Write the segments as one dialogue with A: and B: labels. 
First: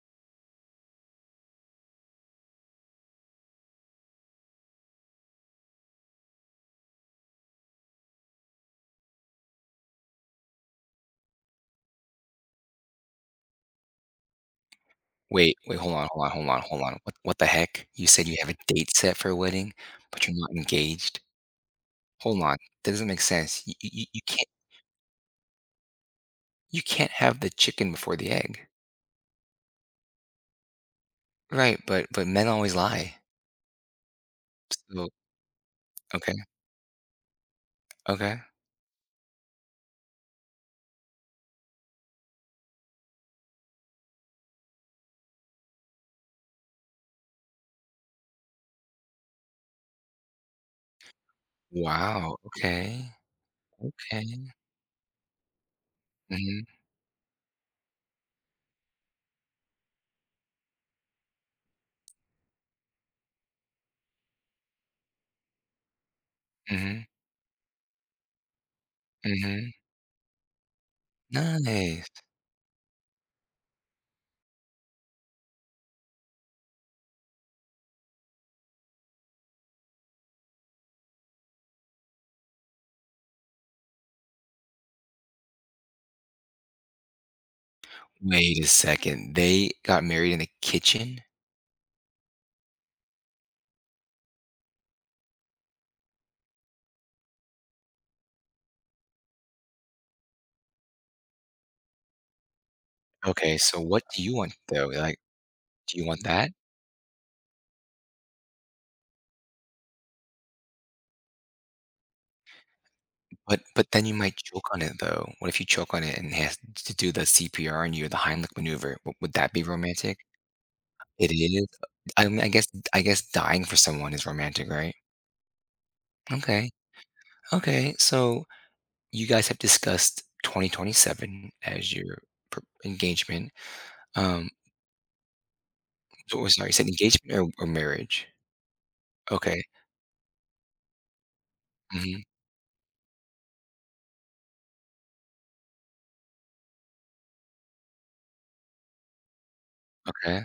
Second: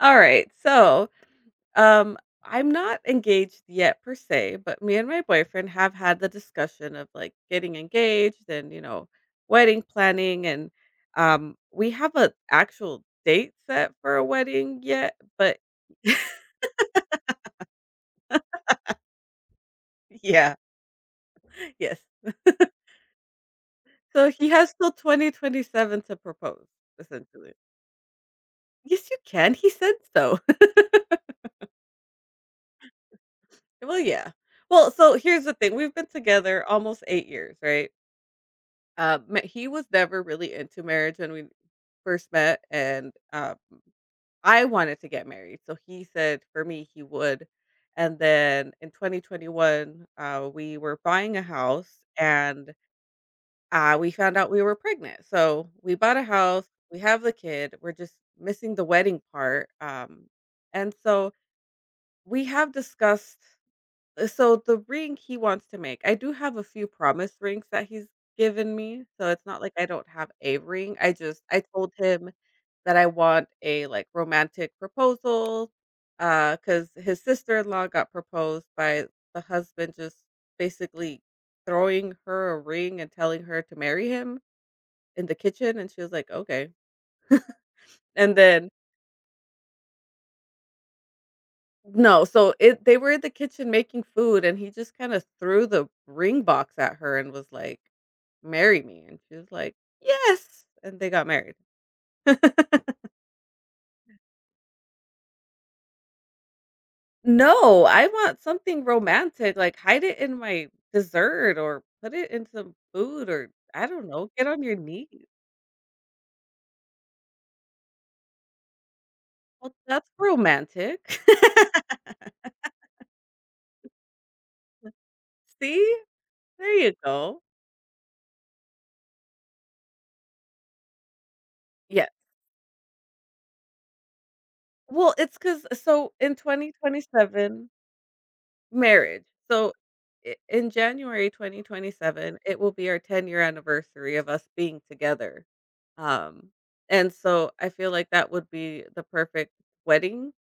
A: All right. So, um, I'm not engaged yet per se, but me and my boyfriend have had the discussion of like getting engaged and, you know, wedding planning and we have a actual date set for a wedding yet, but
B: Hold on, hold on, hold on, hold on. What the heck? You said you have a date set for a wedding, but you're not
A: yeah,
B: engaged?
A: yes.
B: Hold on. That doesn't make sense. You
A: So
B: can't
A: he has till 2027 to propose,
B: you can't have the
A: essentially.
B: chicken before the egg.
A: Yes, you can. He said so.
B: Right, but men always lie.
A: Well, yeah. Well,
B: So,
A: so here's the thing. We've been
B: okay,
A: together almost 8 years, right?
B: okay.
A: Ma He was never really into marriage when we first met, and, I wanted to get married, so he said for me he would, and then in 2021, we were buying a house,
B: Wow,
A: and,
B: okay,
A: we found
B: okay.
A: out we were pregnant, so we bought a
B: Mhm,
A: house, we have the kid, we're just missing the wedding part, and so we have discussed so the ring he wants to make I do have a few
B: mhm,
A: promise rings that he's given me, so it's not
B: mhm.
A: like I don't have a ring. I just I told
B: Nice.
A: him that I want a, like, romantic proposal, because his sister-in-law got proposed by the husband just basically throwing her a ring and telling her to marry him in the kitchen, and she was like, "Okay." And
B: Wait a
A: then
B: second. They got married in the kitchen?
A: no, so it they were in the kitchen making food, and he just kinda threw the ring box at her and was like, "Marry me," and she was like, "Yes," and they got married.
B: Okay, so what do you want though? Like, do you want that?
A: No, I want something romantic, like, hide it in my dessert or put it in some food or
B: But
A: I
B: but
A: don't
B: then you
A: know,
B: might
A: get on
B: choke
A: your
B: on it
A: knees.
B: though. What if you choke on it and has to do the CPR and you, the Heimlich maneuver? Would that be
A: Well, that's
B: romantic?
A: romantic.
B: It is. I mean, I guess dying for someone is romantic, right?
A: See?
B: Okay.
A: There you go.
B: Okay. So you guys have discussed 2027 as
A: Yeah.
B: your pr- engagement. Um,
A: Well, it's because so in
B: or sorry, is it engagement or
A: 2027.
B: marriage?
A: Marriage.
B: Okay.
A: So, I in January
B: Hmm.
A: 2027, it will be our 10-year anniversary of us being together. Um, and so I feel like that would be the perfect wedding
B: Okay.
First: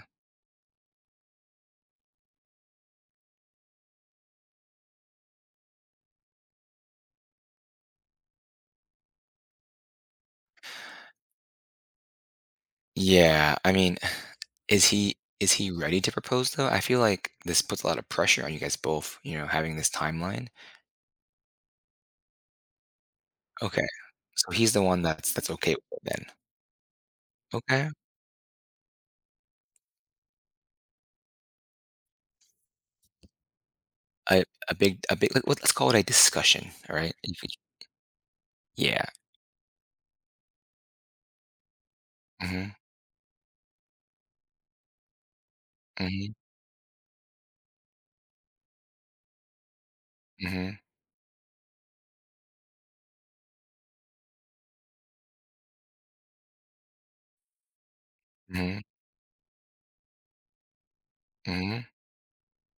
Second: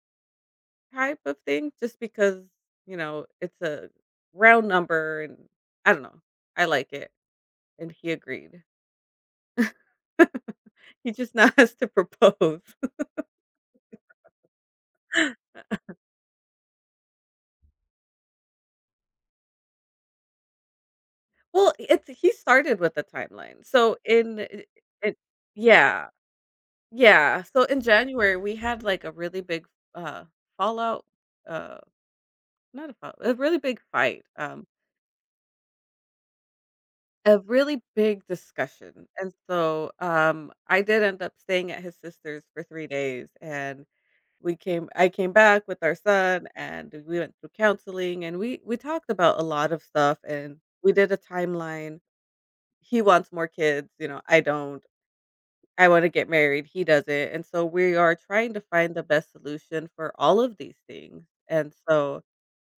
A: type of thing just because, you know, it's a round number and I don't know. I like it, and he agreed. He just now has to propose.
B: Yeah. I mean, is he is he ready to propose though? I feel like this puts a lot of pressure on you guys both, you know, having this timeline.
A: Well, it's he started with the timeline.
B: Okay.
A: So in
B: So
A: it.
B: he's the one that's okay with it
A: Yeah.
B: then.
A: Yeah, so in
B: Okay.
A: January, we had, like, a really big, uh, fallout, uh, not a fallout, a really big fight,
B: A a big let Well, let's call it a discussion, all right?
A: a
B: If we
A: really big discussion,
B: yeah.
A: and so, I did end up staying at his sister's for
B: Mhm.
A: 3 days, and we came I came back with our
B: Mhm.
A: son, and we went through counseling, and we talked about a lot of stuff, and
B: Mhm.
A: we did a timeline. He wants more kids, you know, I don't. I wanna get married, he doesn't, and so we are trying to
B: Mhm.
A: find the best solution for all of these things, and
B: Mhm.
A: so,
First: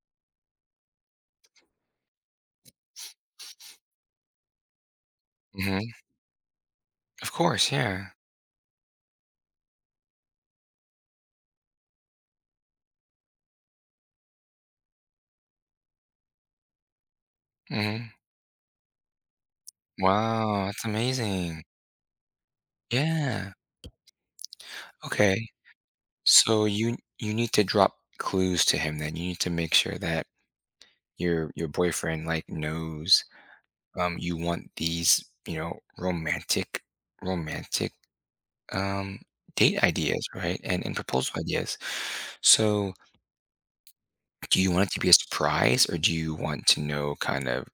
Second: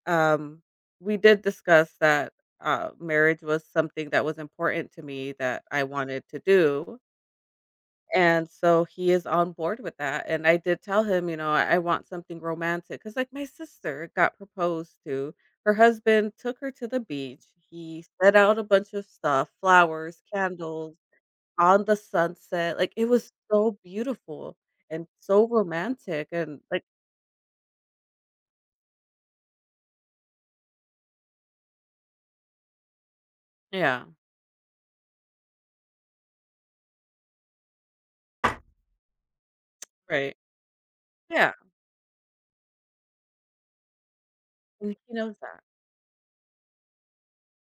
A: um, we did discuss that, marriage was something that was important to me that I
B: Mhm.
A: wanted to do,
B: Of course, yeah.
A: and so he is on board with that, and I did tell him, you know, "I want something romantic because, like, my sister got proposed to, her husband took her to the beach, he
B: Mhm.
A: set out a bunch of stuff, flowers,
B: Wow, that's
A: candles
B: amazing.
A: on the sunset, like, it was
B: Yeah.
A: so beautiful and so
B: Okay.
A: romantic and,
B: So
A: like.
B: you need to drop clues to him then. You need to make sure that your boyfriend like knows,
A: Yeah,
B: um, you want these, you know, romantic Um, date ideas,
A: right.
B: right? And proposal
A: Yeah,
B: ideas. So, do you want it
A: and
B: to be
A: he
B: a
A: knows that.
B: surprise or do you want to know kind of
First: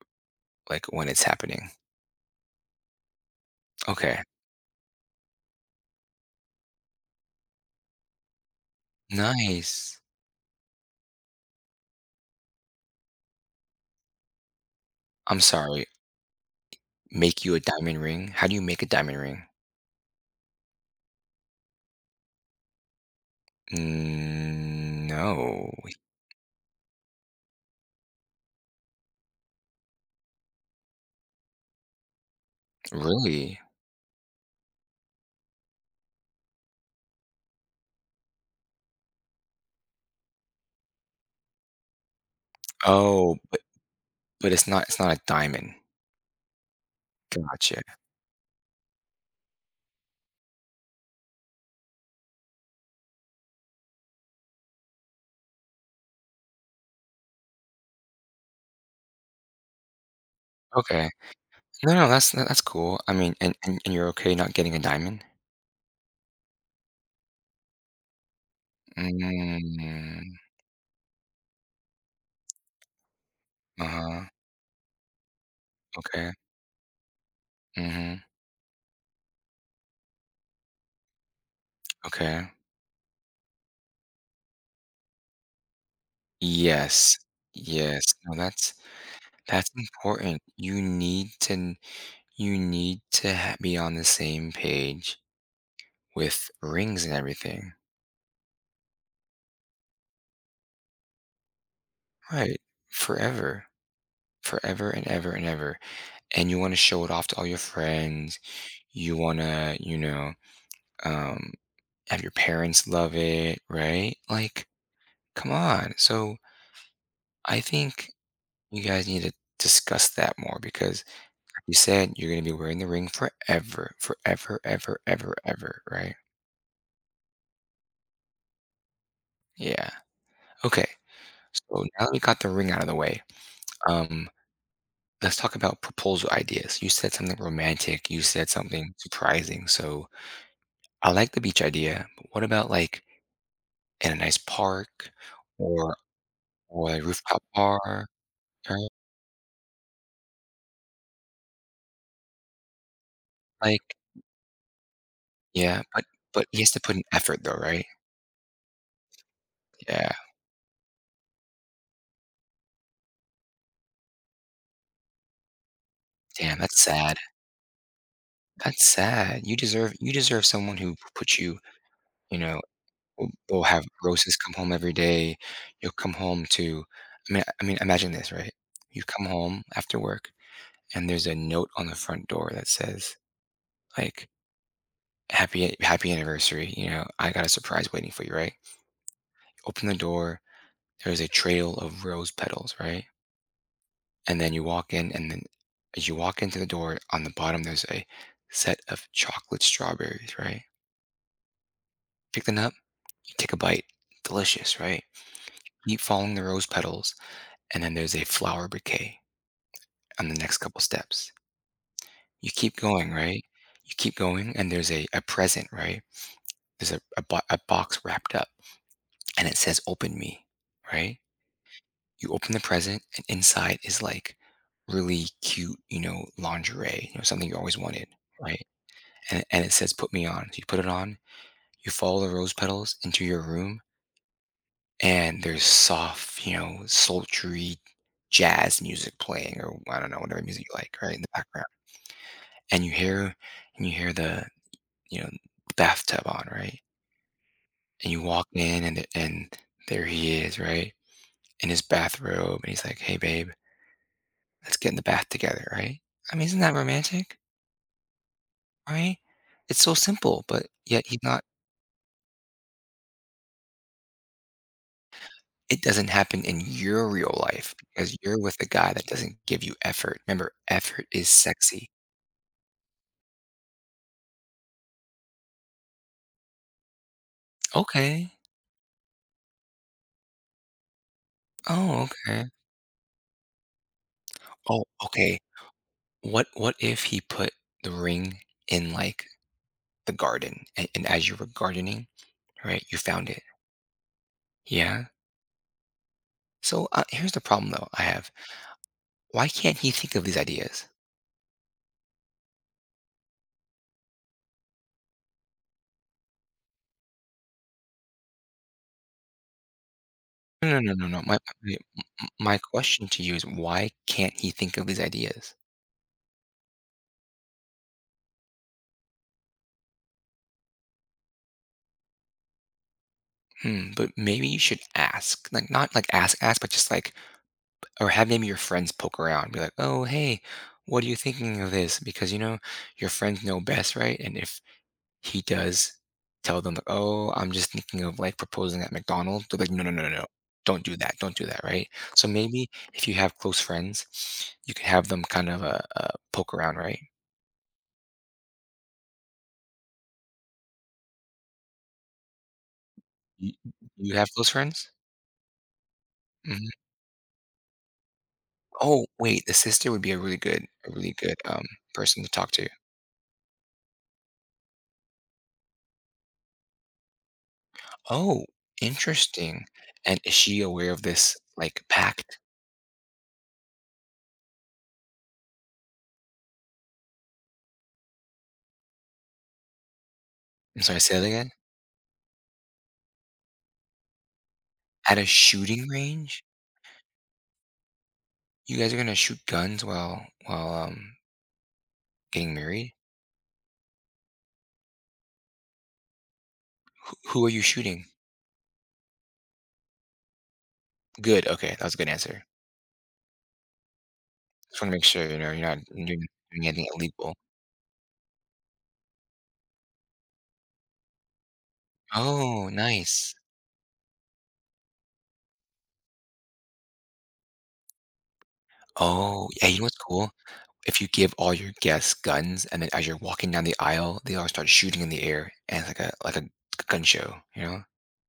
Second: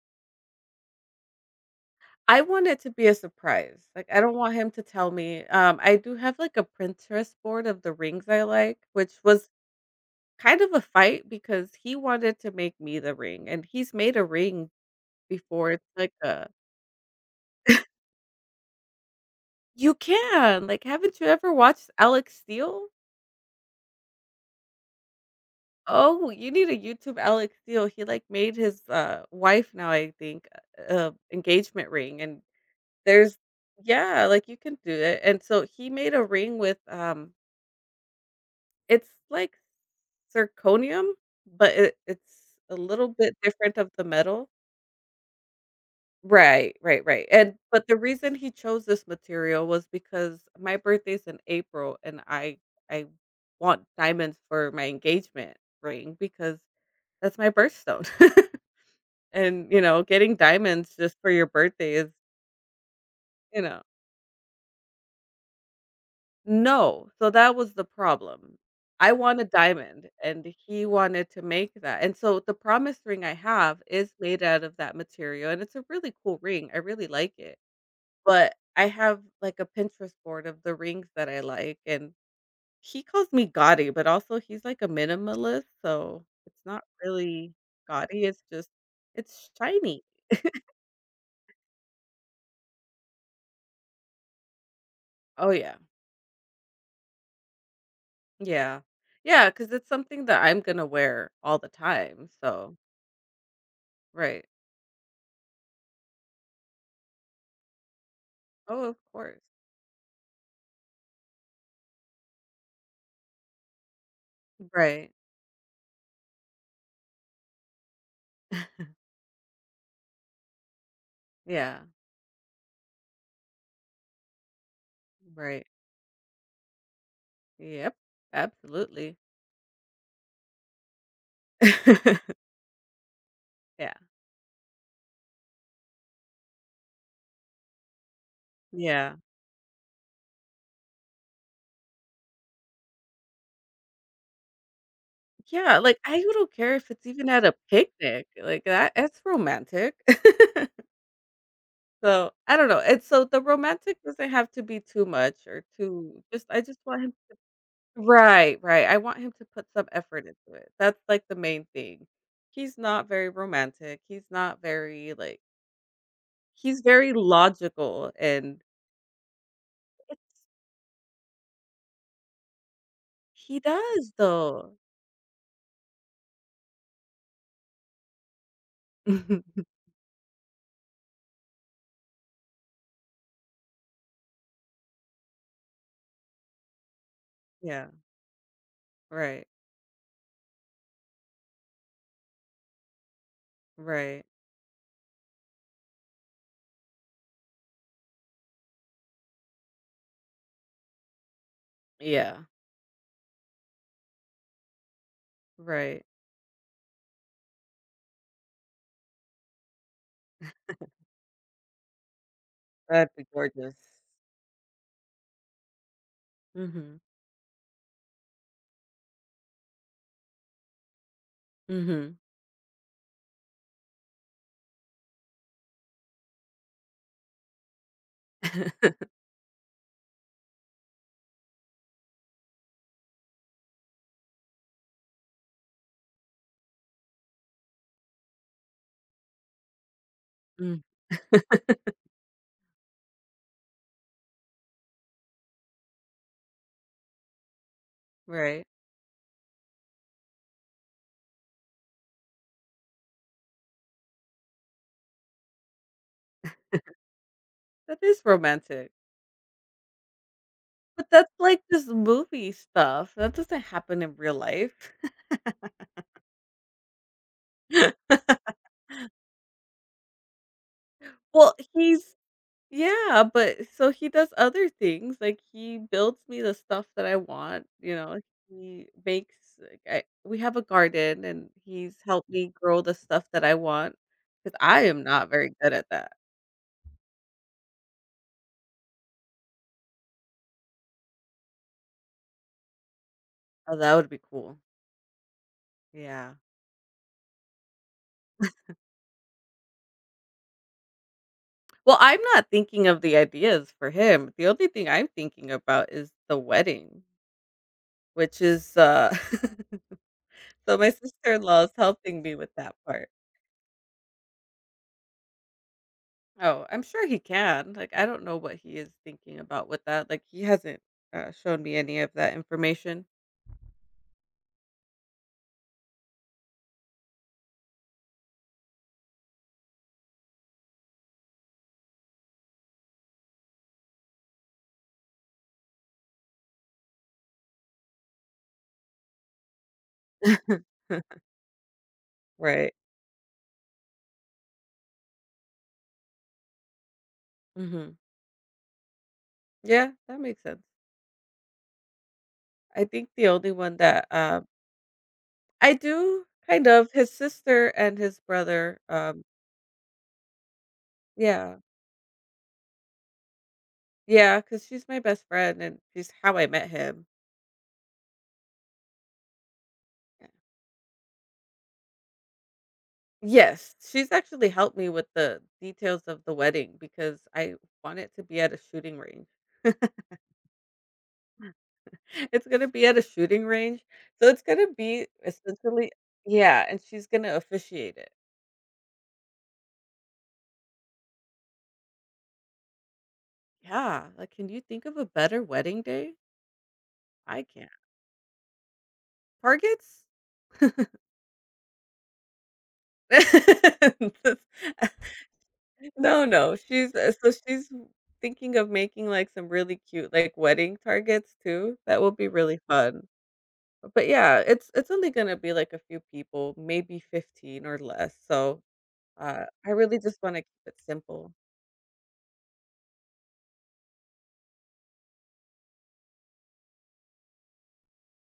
B: like when it's happening?
A: I want it to be a surprise, like, I
B: Okay.
A: don't want him to tell me, I do have, like, a Pinterest board of the rings I like, which was
B: Nice.
A: kind of a fight because he wanted to make me the ring, and he's made a ring
B: I'm
A: before, it's
B: sorry.
A: like a.
B: Make you a diamond ring? How do you make a diamond ring?
A: You can! Like, haven't you ever watched Alex Steel?
B: Mm, no.
A: Oh, you need a YouTube Alex Seal. He, like, made his, wife now, I think, engagement ring, and there's
B: Really?
A: yeah, like, you can do it, and so he made a ring with, it's like zirconium, but it's a little bit
B: Oh,
A: different of the metal.
B: but it's not a diamond.
A: Right, right, right, and
B: Gotcha.
A: but the reason he chose this material was because my birthday's in April, and I want diamonds for my engagement ring because that's my birthstone. And, you know, getting diamonds
B: Okay.
A: just for your
B: No,
A: birthday
B: no,
A: is,
B: that's cool. I mean,
A: you know
B: and you're okay not getting a diamond?
A: no, so that was the problem. I want a diamond,
B: Mm,
A: and he wanted to make that, and so the promise ring I have is
B: uh-huh.
A: made out of that material, and it's a really
B: Okay.
A: cool ring, I really like it,
B: Mm-hmm.
A: but I have, like, a Pinterest board of the rings that I like, and
B: Okay.
A: he calls me gaudy, but also he's like a minimalist, so it's not
B: Yes.
A: really
B: Yes.
A: gaudy,
B: No,
A: it's just it's
B: that's
A: shiny.
B: important. You need to ha be on the same page
A: Oh, yeah.
B: with rings and everything.
A: Yeah. Yeah, because it's something that I'm gonna wear all the time,
B: Right.
A: so
B: Forever.
A: right.
B: Forever and ever and ever. And you wanna show it off to all your friends.
A: Oh, of
B: You
A: course.
B: wanna, you know, um, have your parents love it, right? Like,
A: Right.
B: come on. So, I think you guys need to discuss that more because you
A: Yeah.
B: said you're gonna be wearing the ring forever, forever, ever, ever,
A: Right.
B: ever, right?
A: Yep. Absolutely.
B: Yeah. Okay. So now that we got the ring out of the way,
A: Yeah.
B: um, let's talk about proposal ideas. You said something romantic. You said something
A: Yeah.
B: surprising. So I like the beach idea, but what about like in a nice park
A: Yeah,
B: or
A: like, I don't care if
B: or a
A: it's even
B: rooftop
A: at a
B: bar?
A: picnic, like,
B: Or
A: that it's romantic. So, I don't know, it's so the
B: like,
A: romantic doesn't have to be too much or
B: yeah,
A: too just
B: but he
A: I
B: has
A: just
B: to put
A: want
B: an
A: him.
B: effort though, right?
A: Right, right. I want him to put some
B: Yeah.
A: effort into it. That's like the main thing. He's not very romantic. He's not very like
B: Damn, that's
A: he's very
B: sad.
A: logical and
B: That's sad. You deserve you
A: it's
B: deserve someone who puts you, you know, We'll
A: he
B: we'll have
A: does
B: roses come home
A: though.
B: every day. You'll come home to I mean, imagine this, right? You come home after work, and there's a note on the front door that says, like, "Happy happy anniversary, you know, I got a
A: Yeah,
B: surprise waiting for you," right?
A: right.
B: Open the door, there's a trail of rose petals, right?
A: Right.
B: And then you walk in, and then as you walk into the door, on the bottom, there's a set of chocolate strawberries, right?
A: Yeah,
B: Pick them up, you take a bite, delicious, right? Keep
A: right.
B: following the rose petals, and then there's a flower bouquet on the next couple steps. You keep going,
A: That'd be
B: right?
A: gorgeous.
B: You keep going, and there's a present, right? There's
A: Mhm.
B: a box wrapped up and it says, open me, right?
A: Mhm.
B: You open the present, and inside is like really cute, you know, lingerie, you know, something you always wanted, right? And it says, put me on. So you put it on, you follow the rose petals into your room, and there's soft, you know, sultry jazz music playing, or I don't know, whatever music you
A: Mm,
B: like, right? In the background. And you hear, and you hear the, you know, bathtub on, right? And you walk
A: right.
B: in and there he is, right? In his bathrobe and he's like, "Hey babe, let's get in the bath together," right? I mean, isn't that romantic?
A: That is romantic.
B: Right? It's so simple, but
A: But
B: yet he's
A: that's
B: not,
A: like this movie stuff. That doesn't happen in real life.
B: it doesn't happen in your real life because you're with a guy that doesn't give you effort. Remember, effort is
A: Well,
B: sexy.
A: he's yeah, but so he does other things, like, he builds me the stuff that I want, you know,
B: Okay.
A: he makes like, I we have a garden, and he's
B: Oh,
A: helped
B: okay.
A: me grow the stuff that I want because I
B: Oh,
A: am not
B: okay.
A: very good at that.
B: What if he put the ring in like the garden and as you were gardening, right, you found it.
A: Oh, that would be cool.
B: Yeah.
A: Yeah.
B: So, here's the problem though I have. Why can't he think of these ideas?
A: Well, I'm not thinking of the ideas for him. The only thing I'm thinking about is the wedding, which is, so
B: No, no,
A: my
B: no, no, no. My
A: sister-in-law is
B: my
A: helping me with
B: my
A: that
B: question
A: part.
B: to you is why can't he think of these ideas?
A: Oh, I'm sure he can. Like, I don't know what he is thinking about with that. Like, he hasn't shown me any of that information.
B: Hmm, but maybe you should ask. Like, not like ask, ask, but just like or have maybe your friends poke around, be like, "Oh, hey, what are you thinking of this?" Because, you know, your friends know best, right? And if he does tell them like, "Oh, I'm just thinking of like proposing at McDonald's." They're like, "No, no, no, no, no. Don't do that. Don't do that." Right. So maybe
A: Right.
B: if you have close friends, you can have them kind of, poke around, right?
A: Hmm. Yeah, that makes sense. I think the only
B: You,
A: one that
B: you have close friends.
A: I do kind
B: Hmm.
A: of his sister and his brother.
B: Oh, wait, the sister would be a really good, a really good,
A: Yeah,
B: um, person to talk to.
A: yeah, because she's my best friend and she's how I met him.
B: Oh, interesting. And
A: Yeah.
B: is she aware of this like pact?
A: Yes, she's actually helped me with the details of the wedding because I want it to be at a shooting range.
B: I'm sorry, say that again.
A: It's gonna be at a shooting range, so it's gonna be
B: At a shooting
A: essentially
B: range,
A: yeah, and she's gonna officiate it.
B: you guys are gonna shoot guns while while getting married.
A: Yeah, like, can you think of a better wedding day? I
B: Who are you
A: can't.
B: shooting?
A: Target's?
B: Good, okay, that was a good answer. Just wanna make sure, you know, you're not doing
A: No, no,
B: doing anything
A: she's so
B: illegal.
A: she's thinking of making, like, some really cute, like, wedding targets too, that will be really
B: Oh,
A: fun.
B: nice.
A: But, yeah, it's only gonna be, like, a few people, maybe 15 or less, so,
B: Oh, yeah,
A: I
B: you know what's
A: really just
B: cool?
A: wanna keep it
B: If you
A: simple.
B: give all your guests guns and then as you're walking down the aisle, they all start shooting in the air and it's like a gun show, you know?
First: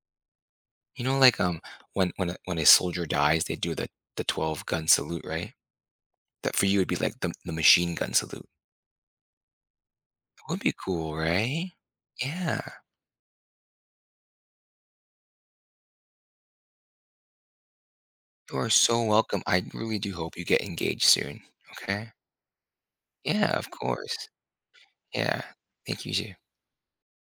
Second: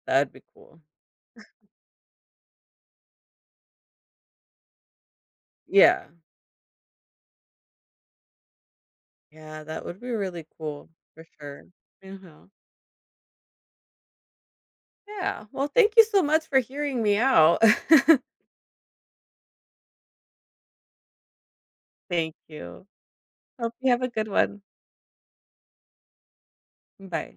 A: That'd be cool.
B: You know, like, when a soldier dies, they do the 12 gun salute, right?
A: Yeah.
B: That for you would be like the machine gun salute.
A: Yeah, that would be really
B: Would be
A: cool
B: cool,
A: for sure.
B: right?
A: Mhm.
B: Yeah.
A: Yeah. Well, thank you so much for hearing me out.
B: You are so welcome. I really do hope you get engaged soon, okay?
A: Thank you.
B: Yeah, of
A: Hope you have a good
B: course.
A: one.
B: Yeah. Thank you too.
A: Bye.